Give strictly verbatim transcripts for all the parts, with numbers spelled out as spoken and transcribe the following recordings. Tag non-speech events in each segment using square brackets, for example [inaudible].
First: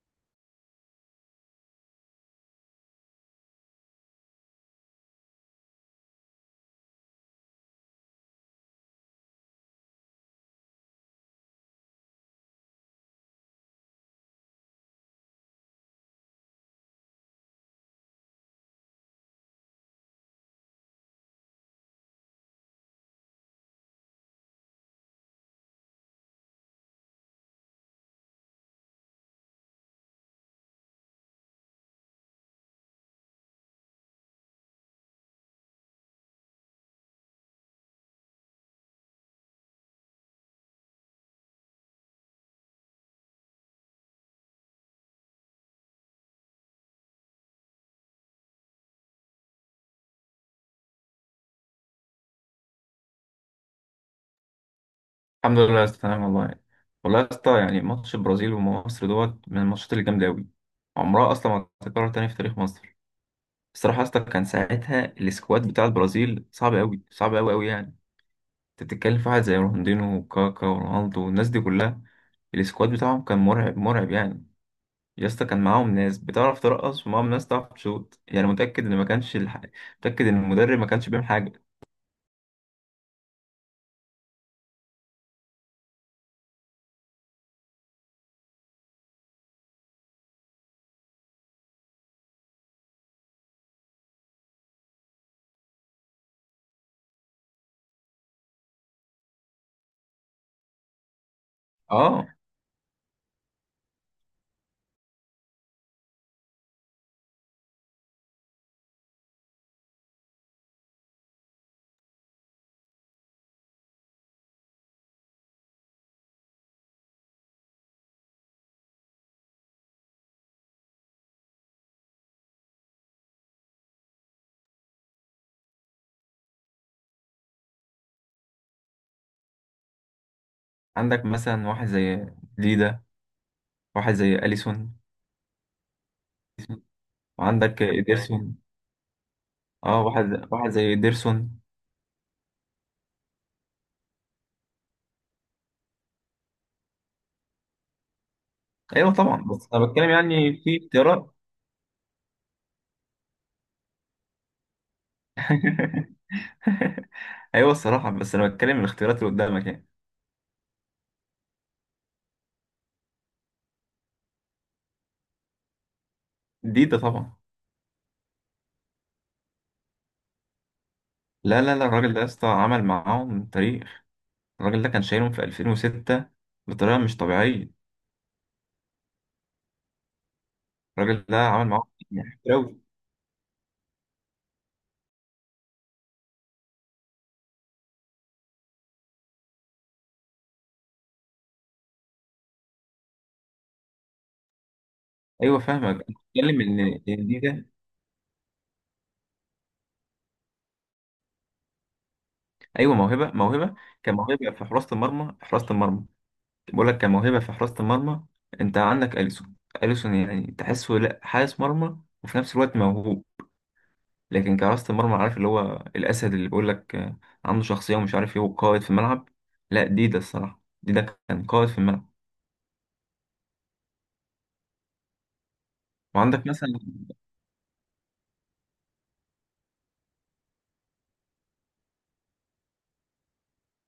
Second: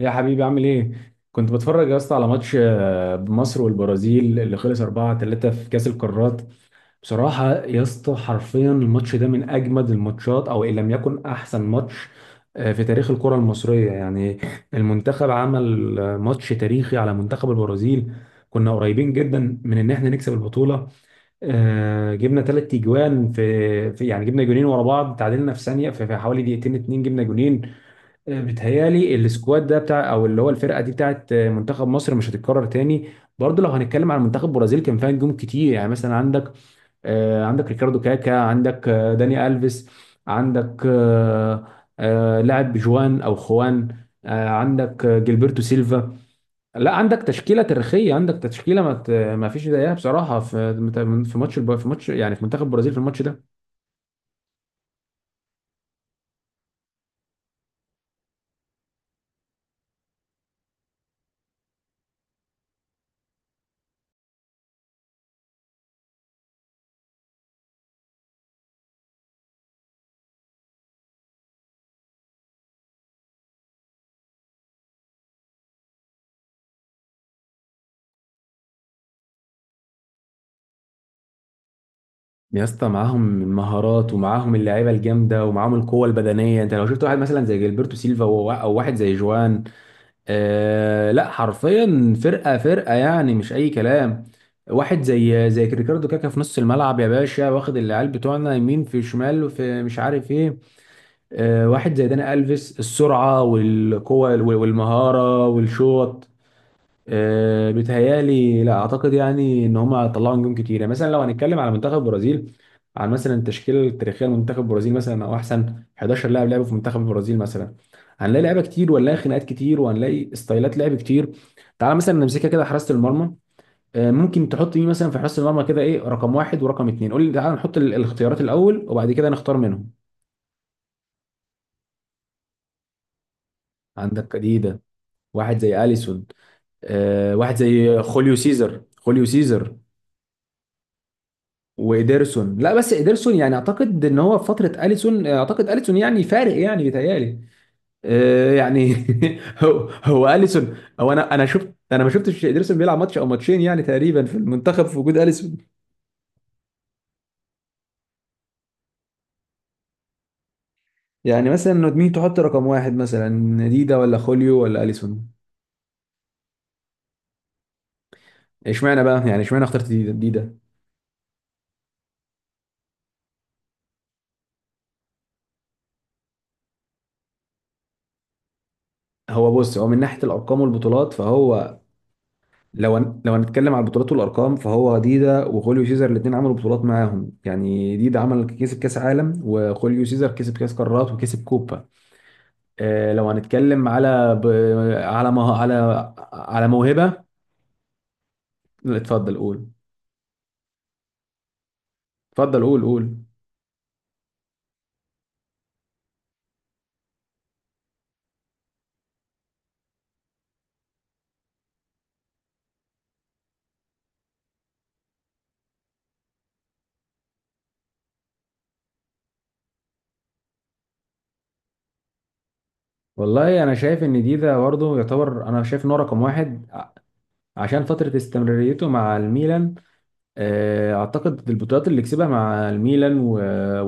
يا حبيبي عامل ايه؟ كنت بتفرج يا اسطى على ماتش آه، مصر والبرازيل اللي خلص اربعه ثلاثه في كأس القارات. بصراحة يا اسطى حرفيا الماتش ده من أجمد الماتشات أو إن لم يكن أحسن ماتش آه، في تاريخ الكرة المصرية. يعني المنتخب عمل آه، ماتش تاريخي على منتخب البرازيل. كنا قريبين جدا من إن احنا نكسب البطولة. آه، جبنا ثلاث تجوان في في- يعني جبنا جونين ورا بعض، تعادلنا في ثانية في في حوالي دقيقتين، اتنين جبنا جونين. بتهيالي السكواد ده بتاع او اللي هو الفرقه دي بتاعت منتخب مصر مش هتتكرر تاني. برضه لو هنتكلم عن منتخب البرازيل كان فيها نجوم كتير، يعني مثلا عندك آه، عندك ريكاردو كاكا، عندك آه، داني الفيس، عندك آه، آه، لاعب جوان او خوان، آه، عندك آه، جilberto سيلفا. لا عندك تشكيله تاريخيه، عندك تشكيله ما ت- ما فيش زيها بصراحه في في ماتش الب- في ماتش يعني في منتخب البرازيل في الماتش ده. الحمد لله يا اسطى، تمام والله. والله يا اسطى، يعني ماتش البرازيل ومصر دوت من الماتشات اللي جامده قوي، عمرها اصلا ما هتتكرر تاني في تاريخ مصر. الصراحه يا اسطى، كان ساعتها السكواد بتاع البرازيل صعب قوي، صعب قوي قوي. يعني انت بتتكلم في واحد زي رونالدينو وكاكا ورونالدو والناس دي كلها. السكواد بتاعهم كان مرعب مرعب. يعني يا اسطى، كان معاهم ناس بتعرف ترقص ومعاهم ناس تعرف تشوط. يعني متاكد ان ما كانش الح... متاكد ان المدرب ما كانش بيعمل حاجه. يا اسطى معاهم المهارات ومعاهم اللعيبه الجامده ومعاهم القوه البدنيه. انت لو شفت واحد مثلا زي جilberto سيلفا و- او واحد زي جوان. آه لا، حرفيا فرقه فرقه، يعني مش اي كلام. واحد زي زي ريكاردو كاكا في نص الملعب يا باشا، واخد العيال بتوعنا يمين في شمال وفي مش عارف ايه. آه، واحد زي اه، داني الفيس، السرعه والقوه وال- والمهاره والشوط. أه بيتهيألي، لا اعتقد يعني ان هم طلعوا نجوم كتير. يعني مثلا لو هنتكلم على منتخب البرازيل، عن مثلا التشكيله التاريخيه لمنتخب البرازيل مثلا، او احسن حداشر لاعب لعبوا في منتخب البرازيل مثلا، هنلاقي لعيبه كتير وهنلاقي خناقات كتير وهنلاقي ستايلات لعب كتير. تعال مثلا نمسكها كده، حراسه المرمى. أه ممكن تحط مين مثلا في حراسه المرمى، كده ايه رقم واحد ورقم اتنين؟ قول لي. تعال نحط ال- الاختيارات الاول وبعد كده نختار منهم. عندك مثلا واحد زي ديدا، واحد زي عندك جديده، اليسون، واحد زي اليسون. أه، واحد وعندك زي خوليو إيدرسون. سيزر خوليو سيزر اه، واحد واحد زي إيدرسون. وإيدرسون، لا بس إيدرسون يعني أعتقد إن هو في فترة أليسون، أعتقد أليسون يعني فارق يعني بيتهيألي. آه، يعني ايوه طبعا، [laughs] بس انا هو بتكلم هو يعني أليسون في هو. أنا اختيارات. أنا شفت، أنا ما شفتش إيدرسون بيلعب ماتش أو ماتشين يعني تقريبا في المنتخب في وجود أليسون. [laughs] ايوه الصراحه، بس انا بتكلم الاختيارات اللي قدامك يعني. يعني مثلا مين تحط رقم واحد، مثلا ديدا ولا خوليو ولا أليسون؟ دي ده طبعا. اشمعنى بقى، يعني اشمعنى اخترت ديدا ديدا؟ لا لا لا، الراجل ده يا اسطى عمل معاهم تاريخ. الراجل ده كان شايلهم في ألفين وستة بطريقه مش طبيعيه. هو بص، هو من ناحية الأرقام والبطولات الراجل ده عمل فهو... معاهم يعني كتير أوي. لو هن- لو هنتكلم على البطولات والارقام فهو ديدا وخوليو سيزر الاثنين عملوا بطولات معاهم، يعني ديدا عمل كسب كاس عالم وخوليو سيزر كسب كاس قارات وكسب كوبا. آه لو هنتكلم على ب... على ما... ايوه فاهمك، انا على بتكلم على ان موهبه. إن دي ده. لا، اتفضل قول. اتفضل قول ايوه، قول. موهبه موهبه. كان موهبه في حراسه المرمى، حراسه المرمى. بقول لك كموهبة في حراسة المرمى. انت عندك أليسون، أليسون يعني تحسه لا حارس مرمى وفي نفس الوقت موهوب، لكن كحراسة المرمى عارف اللي هو الأسد اللي بيقول لك آه، عنده شخصية ومش عارف ايه وقائد في الملعب. لا، دي ده الصراحة، دي ده كان قائد في الملعب. والله انا شايف ان ديدا برضه يعتبر، انا شايف ان هو رقم وعندك واحد مثلا، ع- عشان فتره استمراريته مع الميلان. آه، اعتقد البطولات اللي كسبها مع الميلان و-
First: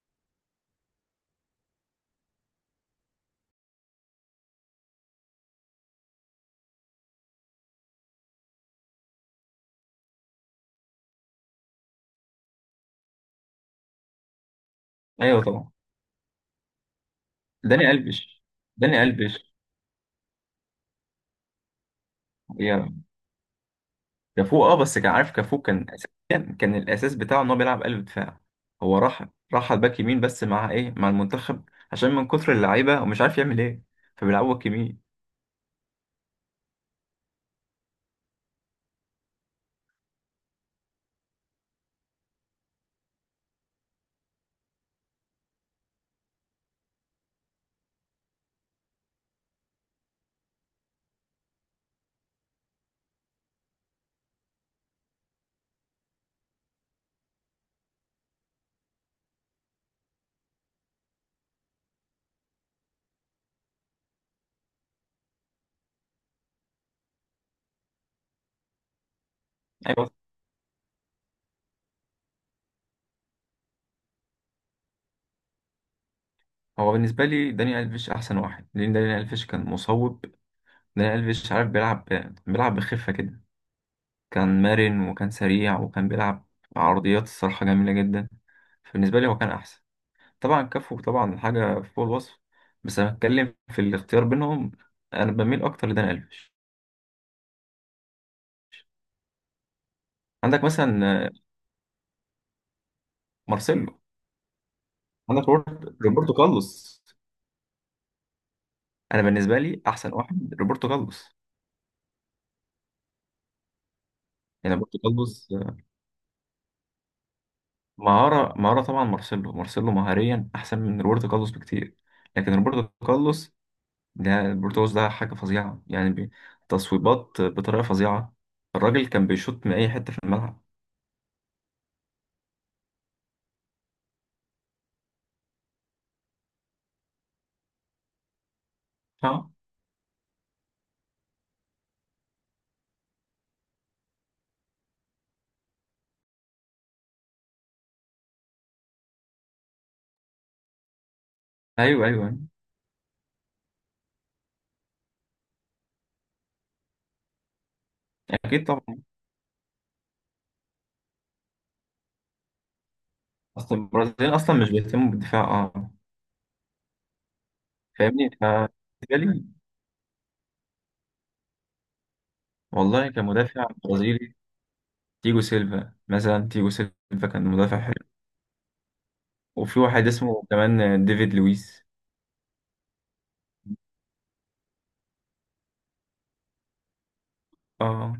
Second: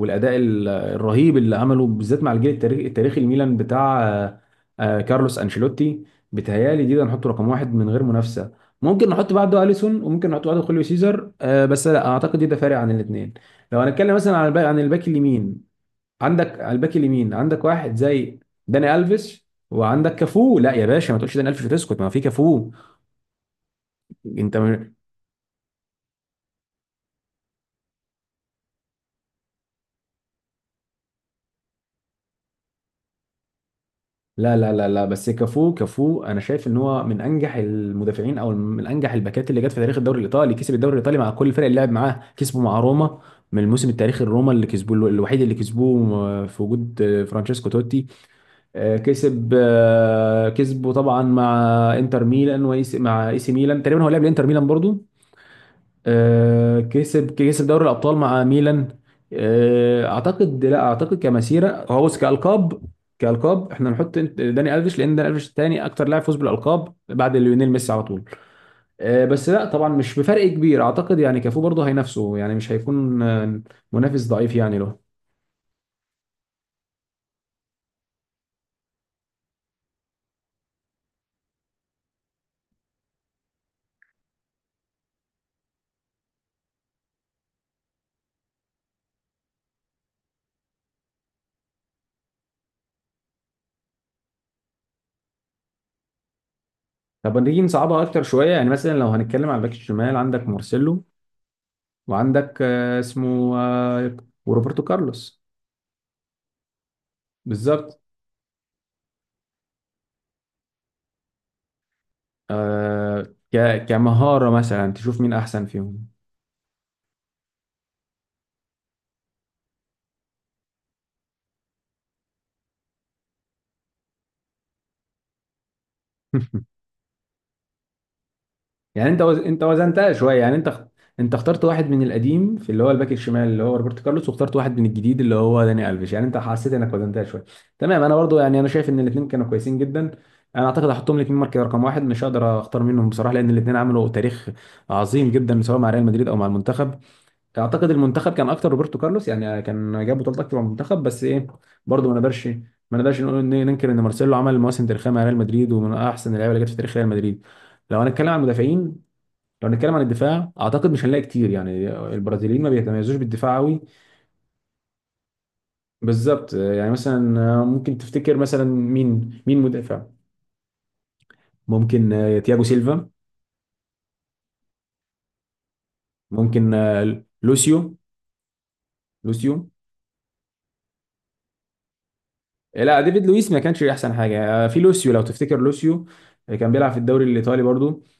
والاداء ال- الرهيب اللي عمله بالذات مع الجيل التاريخي التاريخي الميلان بتاع آه، آه، كارلوس انشيلوتي. بتهيالي دي ده نحطه رقم واحد من غير منافسه. ممكن نحط بعده اليسون وممكن نحط بعده خوليو سيزر، آه، بس لا اعتقد دي ده فارق عن الاثنين. لو هنتكلم مثلا عن الباك عن الباك ايوه اليمين، طبعا. عندك على الباك اليمين عندك داني واحد زي ألفيش داني داني الفيس. ألفيش وعندك كافو، لا يا باشا ما تقولش داني الفيش وتسكت، ما في كافو. يا انت... كافو. اه بس كان عارف، كافو كان أساسيا، كان الأساس بتاعه ان هو بيلعب قلب دفاع. هو راح، راح على الباك يمين بس مع ايه، مع المنتخب، عشان من كتر اللعيبة ومش عارف يعمل ايه، فبيلعبوا لا باك لا لا يمين. لا، بس كافو كافو انا شايف ان هو من انجح المدافعين او من انجح الباكات اللي جت في تاريخ الدوري الايطالي. كسب الدوري الايطالي مع كل الفرق اللي لعب معاه، كسبه مع روما من الموسم التاريخي الروما اللي كسبوه الوحيد، اللي كسبوه آه، في وجود آه، فرانشيسكو توتي. آه، كسب آه، كسبه طبعا مع انتر ميلان وإيس- مع اي سي ميلان. تقريبا هو لعب لانتر ميلان برضو. آه، كسب كسب دوري الابطال مع ميلان. آه، اعتقد، لا اعتقد كمسيره هو بص كالقاب. كالقاب احنا نحط انت- داني الفيش، لان داني الفيش الثاني اكتر لاعب فوز بالالقاب بعد ليونيل ميسي على طول. آه، بس لا طبعا ايوه. مش بفرق كبير. اعتقد يعني كافو برضه هينافسه، يعني مش هيكون آه، منافس ضعيف يعني له. هو بالنسبه لي داني الفيش احسن واحد، لان داني الفيش كان مصوب. داني الفيش عارف بيلعب، بيلعب بخفه كده. كان مرن وكان سريع وكان بيلعب عرضيات الصراحه جميله جدا. فبالنسبه لي هو كان احسن. طبعا كافو، طبعا حاجه فوق الوصف، بس انا بتكلم في الاختيار بينهم، انا بميل اكتر لداني الفيش. طب نيجي نصعبها اكتر شويه، يعني مثلا لو هنتكلم على الباك الشمال، عندك عندك مارسيلو مثلا آه، وعندك آه، اسمه مارسيلو. آه، وروبرتو كارلوس. عندك روبرت- روبرتو كارلوس. بالظبط. انا بالنسبه لي احسن واحد روبرتو كارلوس. آه، ك كمهارة يعني مثلا روبرتو تشوف مين كارلوس أحسن فيهم. مهارة، مهارة. طبعا مارسيلو مارسيلو مهاريا أحسن من روبرتو كارلوس بكتير، لكن روبرتو كارلوس، ده روبرتو كارلوس ده حاجة فظيعة يعني بي- [laughs] تصويبات بطريقة فظيعة. الراجل يعني أنت كان وز... أنت بيشوط من أي حتة وزنتها في شوية، يعني الملعب. أنت اخت- أنت اخترت واحد من القديم في اللي هو الباك الشمال اللي هو روبرتو كارلوس، واخترت واحد من الجديد اللي هو داني ألفيش. يعني أنت حسيت إنك وزنتها شوية. تمام، أنا برضو يعني أنا شايف إن الاتنين كانوا اه كويسين جدا. أنا أعتقد هحطهم الاتنين مركز رقم واحد، مش هقدر أختار منهم بصراحة، لأن الاتنين عملوا تاريخ عظيم جدا سواء مع ريال مدريد أو مع المنتخب. اعتقد المنتخب كان اكتر روبرتو كارلوس، يعني كان جاب بطولات اكتر من المنتخب، بس ايه، برضه أيوه ما أيوه. نقدرش ما نقدرش نقول إن- ننكر ان مارسيلو عمل مواسم تاريخيه مع ريال مدريد ومن احسن اللعيبه اللي جت في تاريخ ريال مدريد. لو هنتكلم عن أكيد طبعا. المدافعين، لو هنتكلم عن الدفاع، اعتقد مش هنلاقي كتير يعني، البرازيليين ما بيتميزوش بالدفاع أصل قوي. البرازيل أصلا مش بيهتموا بالدفاع، اه. بالظبط، يعني مثلا ممكن فاهمني تفتكر مثلا فبالنسبة مين لي، مين مدافع؟ ممكن تياجو سيلفا. والله كمدافع برازيلي، تيجو سيلفا مثلا تيجو ممكن سيلفا كان مدافع حلو. لوسيو لوسيو وفي واحد اسمه كمان ديفيد لويس. لا ديفيد لويس ما كانش احسن حاجه. آه، في لوسيو لو تفتكر لوسيو، آه، كان بيلعب في الدوري الايطالي برضو. اه.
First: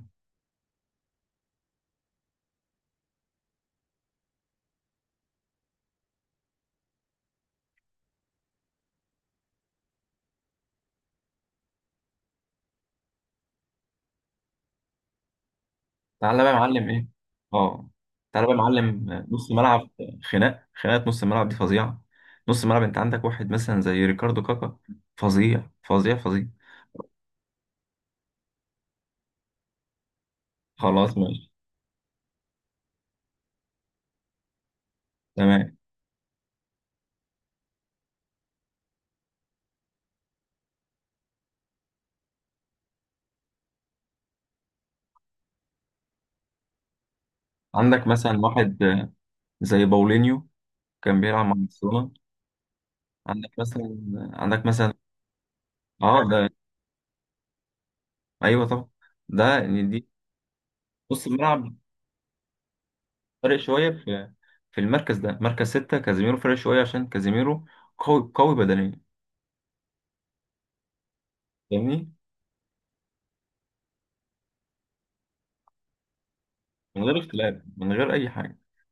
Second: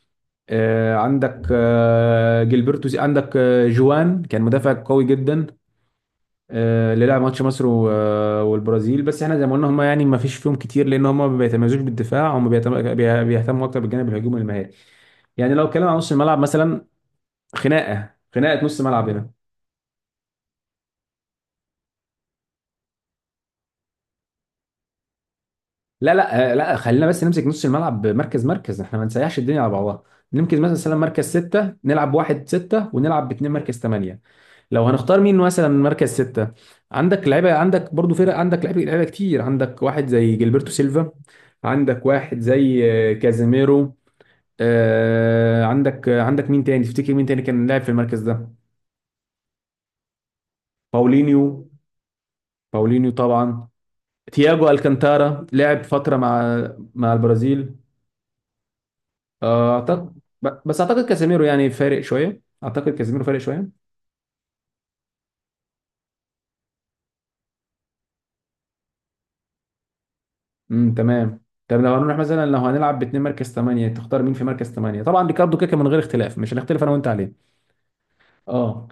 آه، عندك آه، جilberto سي- عندك آه، جوان كان مدافع قوي جدا، آه، اللي لعب ماتش مصر و- آه، والبرازيل. بس احنا زي ما قلنا هم يعني ما فيش فيهم كتير، لان هم ما بيتميزوش بالدفاع، هم بيتم- بي- بيهتموا اكتر بالجانب الهجومي المهاري. يعني لو اتكلم عن نص الملعب تعالى بقى يا مثلا، معلم ايه، اه، خناقه، تعالى بقى يا خناقه نص معلم. ملعب هنا. نص ملعب، خناق خناقه نص الملعب دي فظيعه. نص الملعب، انت عندك واحد مثلا زي ريكاردو كاكا، فظيع لا فظيع فظيع. لا، آه، لا خلينا بس نمسك نص الملعب مركز مركز احنا ما نسيحش الدنيا على بعضها. نمسك مثلا خلاص مركز ماشي، ستة، نلعب واحد ستة ونلعب باتنين مركز تمانية. لو هنختار مين مثلا تمام. مركز ستة، عندك لعيبة، عندك برضو فرق، عندك لعيبة لعيبة كتير. عندك واحد زي جilberto سيلفا، عندك واحد زي آه، كازيميرو، آه، عندك آه، عندك مين تاني تفتكر؟ مين تاني كان لاعب في عندك المركز مثلا ده؟ واحد آه، زي باولينيو، كان بيلعب مع باولينيو، برشلونه. باولينيو عندك طبعا. مثلا، عندك تياجو مثلا، الكانتارا لعب فترة اه ده. مع مع البرازيل. ايوه طبعا، ده آه، يعني دي أعتقد ب- بس أعتقد نص كاسيميرو يعني الملعب، فارق شوية، أعتقد كاسيميرو فارق فارق شوية. شويه في، في المركز ده مركز ستة، كازيميرو فارق شويه عشان كازيميرو قوي قوي بدنيا. امم تمام. طب لو فاهمني، هنروح مثلا، لو هنلعب باتنين مركز ثمانية، تختار مين في مركز ثمانية؟ طبعا ريكاردو كاكا من غير اختلاف، مش هنختلف أنا من وأنت غير عليه. اختلاف، من غير اي حاجه. اه،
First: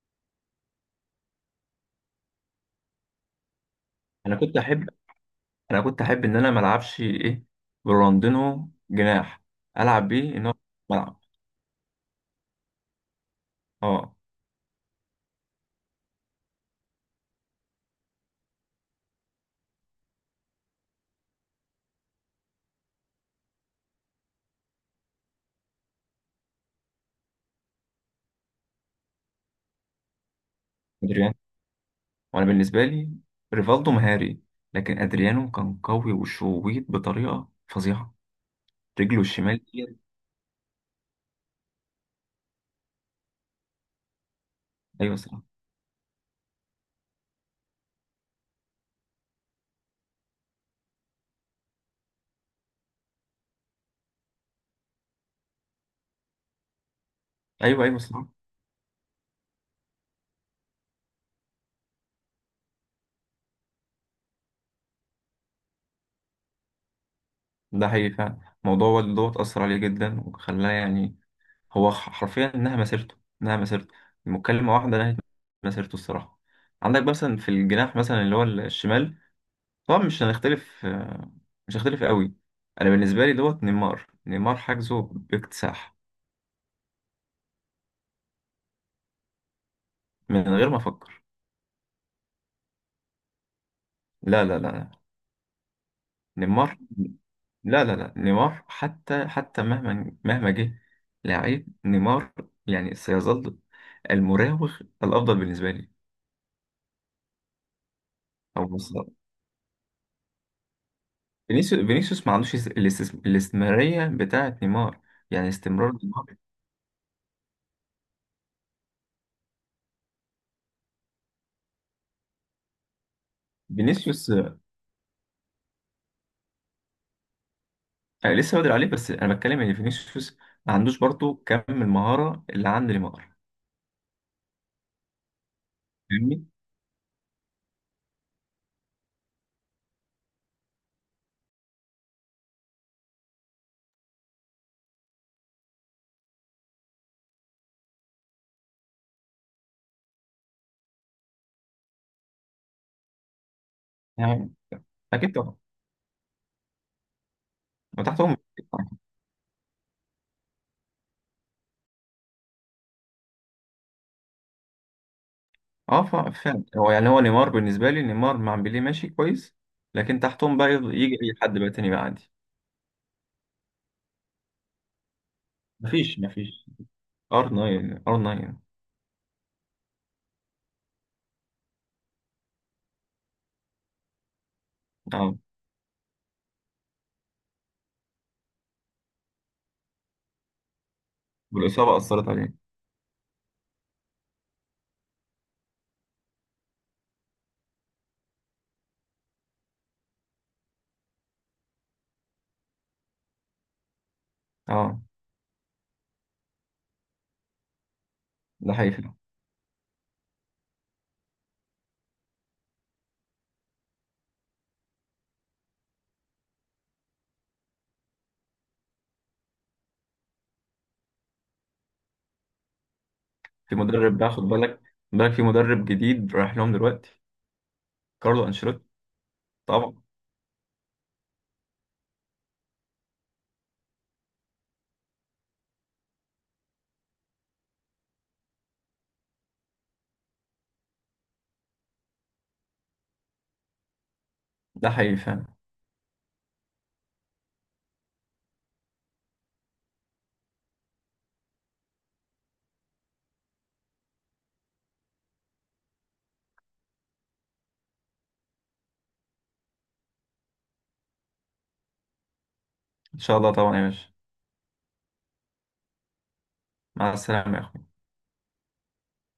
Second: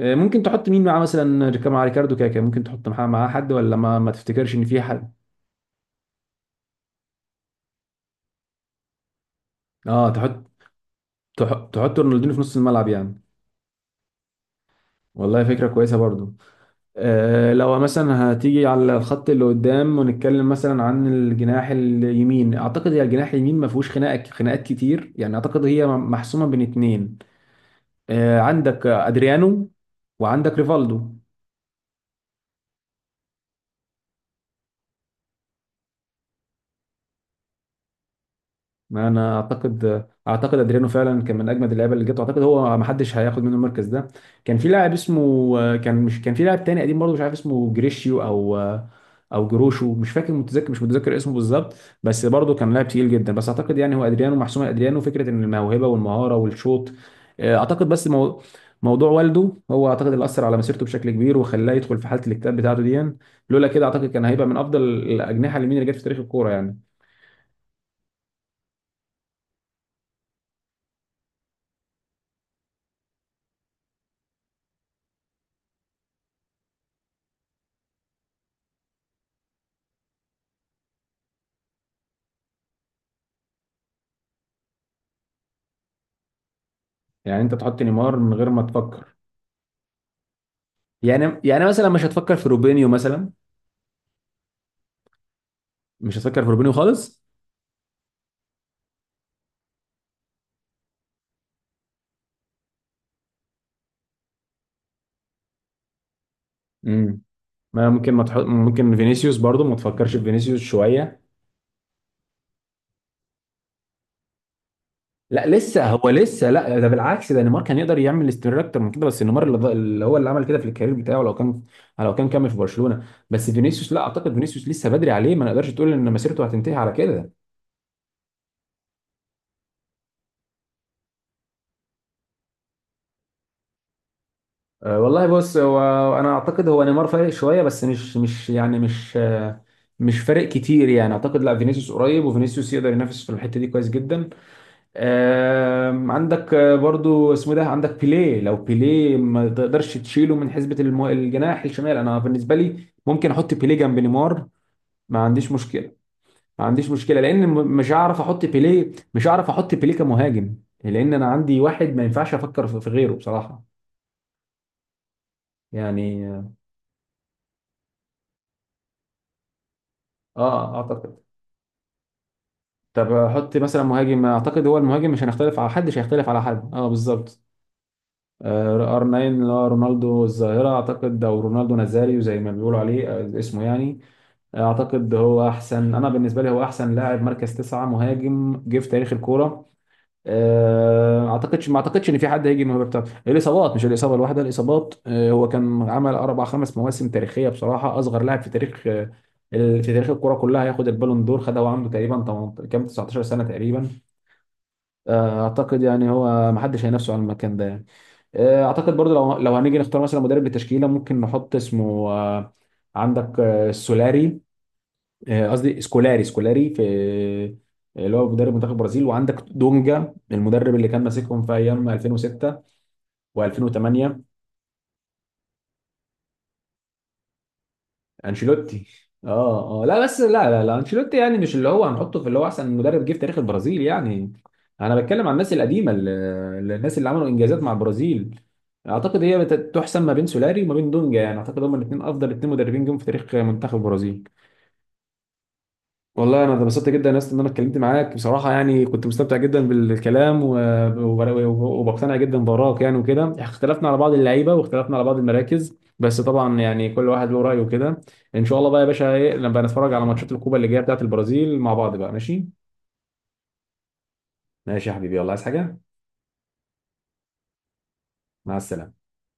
آه، ممكن تحط مين معاه مثلا ريكا- مع ريكاردو كاكا؟ ممكن تحط معاه معاه حد، ولا ما, ما انا تفتكرش كنت إن في احب حد؟ انا كنت احب ان انا ما العبش ايه، برونالدينو جناح، العب اه بيه تحط... ان هو ملعب. تح- تحط رونالدينيو في نص الملعب يعني؟ اه، والله فكرة كويسة برضو. آه، لو مثلا هتيجي على الخط اللي قدام ونتكلم مثلا عن الجناح اليمين، اعتقد هي الجناح اليمين ما فيهوش خناقه خناقات كتير يعني، اعتقد هي محسومه بين اتنين. آه، عندك ادريانو وعندك ريفالدو. ادريانو. وانا بالنسبه لي ريفالدو مهاري، لكن ادريانو كان قوي وشويت بطريقه فظيعه، ما رجله انا الشمال دي. اعتقد اعتقد ادريانو فعلا كان من اجمد اللعيبه اللي جت، اعتقد هو ما حدش هياخد منه المركز ده. كان في لاعب ايوه صراحه. اسمه، كان مش، كان في لاعب تاني قديم برضه مش عارف اسمه، جريشيو او او جروشو، مش فاكر، متذكر مش متذكر اسمه بالظبط. بس برضه كان لاعب تقيل جدا. بس اعتقد يعني هو ادريانو محسومه، ادريانو فكره ان الموهبه والمهاره والشوط. آه، ايوه اعتقد ايوه بس صراحه. مو... موضوع والده هو اعتقد اللي اثر على مسيرته بشكل كبير وخلاه يدخل في حاله الاكتئاب بتاعته دي. لولا كده اعتقد كان هيبقى من افضل الاجنحه اليمين اللي جت في تاريخ الكوره يعني. ده حقيقي فعلا. الموضوع والد دوت اثر عليه جدا وخلاه يعني، هو ح- حرفيا انها مسيرته انها مسيرته مكالمه واحده نهت مسيرته الصراحه. عندك مثلا في الجناح مثلا اللي هو الشمال، طبعا مش هنختلف، مش هختلف قوي. انا بالنسبه لي دوت نيمار، نيمار حجزه باكتساح. يعني انت تحط نيمار من غير ما تفكر؟ من غير ما افكر. يعني يعني مثلا مش هتفكر في روبينيو مثلا؟ لا لا لا لا. مش هتفكر في روبينيو نيمار. خالص؟ لا لا لا، نيمار حتى حتى مهما مهما جه، لعيب نيمار يعني سيظل المراوغ الافضل بالنسبه لي. امم. ما ممكن ما تحط، او ممكن مصدر، فينيسيوس برضو ما تفكرش في فينيسيوس شويه؟ فينيسيوس فينيسيوس ما عندوش الاستس- الاستمراريه بتاعه نيمار. لا، يعني لسه استمرار هو نيمار. لسه، لا ده بالعكس، ده نيمار كان يقدر يعمل استمرار اكتر من كده، بس نيمار اللي, ض- اللي هو اللي عمل كده في الكارير بتاعه لو كان، لو كان كمل في برشلونه. بس فينيسيوس، لا فينيسيوس اعتقد فينيسيوس لسه بدري عليه، ما نقدرش تقول ان مسيرته هتنتهي على كده. آه، لسه بدري عليه، بس انا بتكلم ان فينيسيوس ما عندوش برضه كم المهاره اللي عند نيمار. أه، والله بص هو، انا فاهمني. اعتقد هو نيمار فارق شويه، بس مش مش يعني مش آه، مش فارق كتير يعني. اعتقد لا فينيسيوس قريب، وفينيسيوس يقدر ينافس في الحته دي كويس جدا. آم، عندك آه، برضو اسمه ده، عندك بيليه. لو بيليه ما تقدرش تشيله من حسبه المو... الجناح الشمال. انا بالنسبه لي ممكن احط بيليه جنب نيمار، يعني ما اكيد عنديش طبعا. مشكله، ما عنديش مشكله، لان م- مش هعرف وتحتهم، احط بيليه، مش هعرف احط بيليه كمهاجم، لان انا عندي واحد ما ينفعش افكر في في غيره بصراحه اه ف- يعني. اه، فعلا هو، يعني هو نيمار بالنسبه لي، نيمار مع بيليه ماشي كويس، لكن تحتهم بقى آه، يفضل- يجي اعتقد اي حد بقى تاني بقى عادي. طب حط مثلا مهاجم، اعتقد هو المهاجم مش هنختلف على حد، مش مفيش هيختلف على مفيش، حد اه بالظبط. ار تسعة ار تسعة. ار تسعه اللي هو رونالدو الظاهره اعتقد، او رونالدو نازاريو زي ما بيقولوا عليه آه، اسمه يعني. آه، اعتقد اه هو احسن، انا بالنسبه لي هو احسن لاعب مركز تسعه مهاجم جه في تاريخ الكوره. آه، اعتقدش ما والاصابه اعتقدش ان في اثرت حد هيجي عليه. الموهبه بتاعته. الاصابات، مش الاصابه الواحده، الاصابات. آه، هو كان عمل اربع خمس مواسم تاريخيه بصراحه، اصغر لاعب في تاريخ آه، ال- في تاريخ الكوره كلها هياخد البالون دور، خدها وعنده تقريبا تمنتاشر كام تسعة عشر سنه تقريبا. اه آه، اعتقد يعني هو ما حدش هينافسه على المكان ده يعني. آه، ده حقيقي اعتقد برضو فعلا. لو، لو هنيجي نختار مثلا مدرب للتشكيله ممكن نحط اسمه آه، عندك آه، سولاري، آه، قصدي سكولاري. سكولاري في آه، اللي هو مدرب منتخب البرازيل، وعندك دونجا المدرب اللي كان ماسكهم في ايام الفين وستة في و2008. مدرب بقى خد بالك خد بالك في مدرب جديد رايح لهم دلوقتي، كارلو انشيلوتي. انشيلوتي؟ اه اه طبعا. لا، بس لا لا لا انشيلوتي يعني مش اللي هو هنحطه في اللي هو احسن مدرب جه في تاريخ البرازيل يعني. انا بتكلم عن الناس القديمه، ال- ال- الناس اللي عملوا انجازات مع البرازيل. اعتقد هي بت- تحسم ما بين سولاري وما بين دونجا، يعني اعتقد هما الاثنين افضل اثنين مدربين جم في تاريخ منتخب البرازيل. ده حقيقي فعلا. والله انا اتبسطت جدا يا اسطى ان انا اتكلمت معاك بصراحه يعني، كنت مستمتع جدا بالكلام و- وب- وبقتنع جدا بارائك يعني، وكده اختلفنا على بعض اللعيبه واختلفنا على بعض المراكز، بس طبعا يعني كل واحد له رايه وكده. ان شاء الله بقى يا باشا، ايه لما نتفرج على ماتشات الكوبا اللي جايه بتاعه البرازيل مع بعض بقى، ماشي؟ ان شاء الله طبعا يا باشا. ماشي يا حبيبي، يلا عايز حاجه؟ مع السلامه يا أخوي. مع السلامه.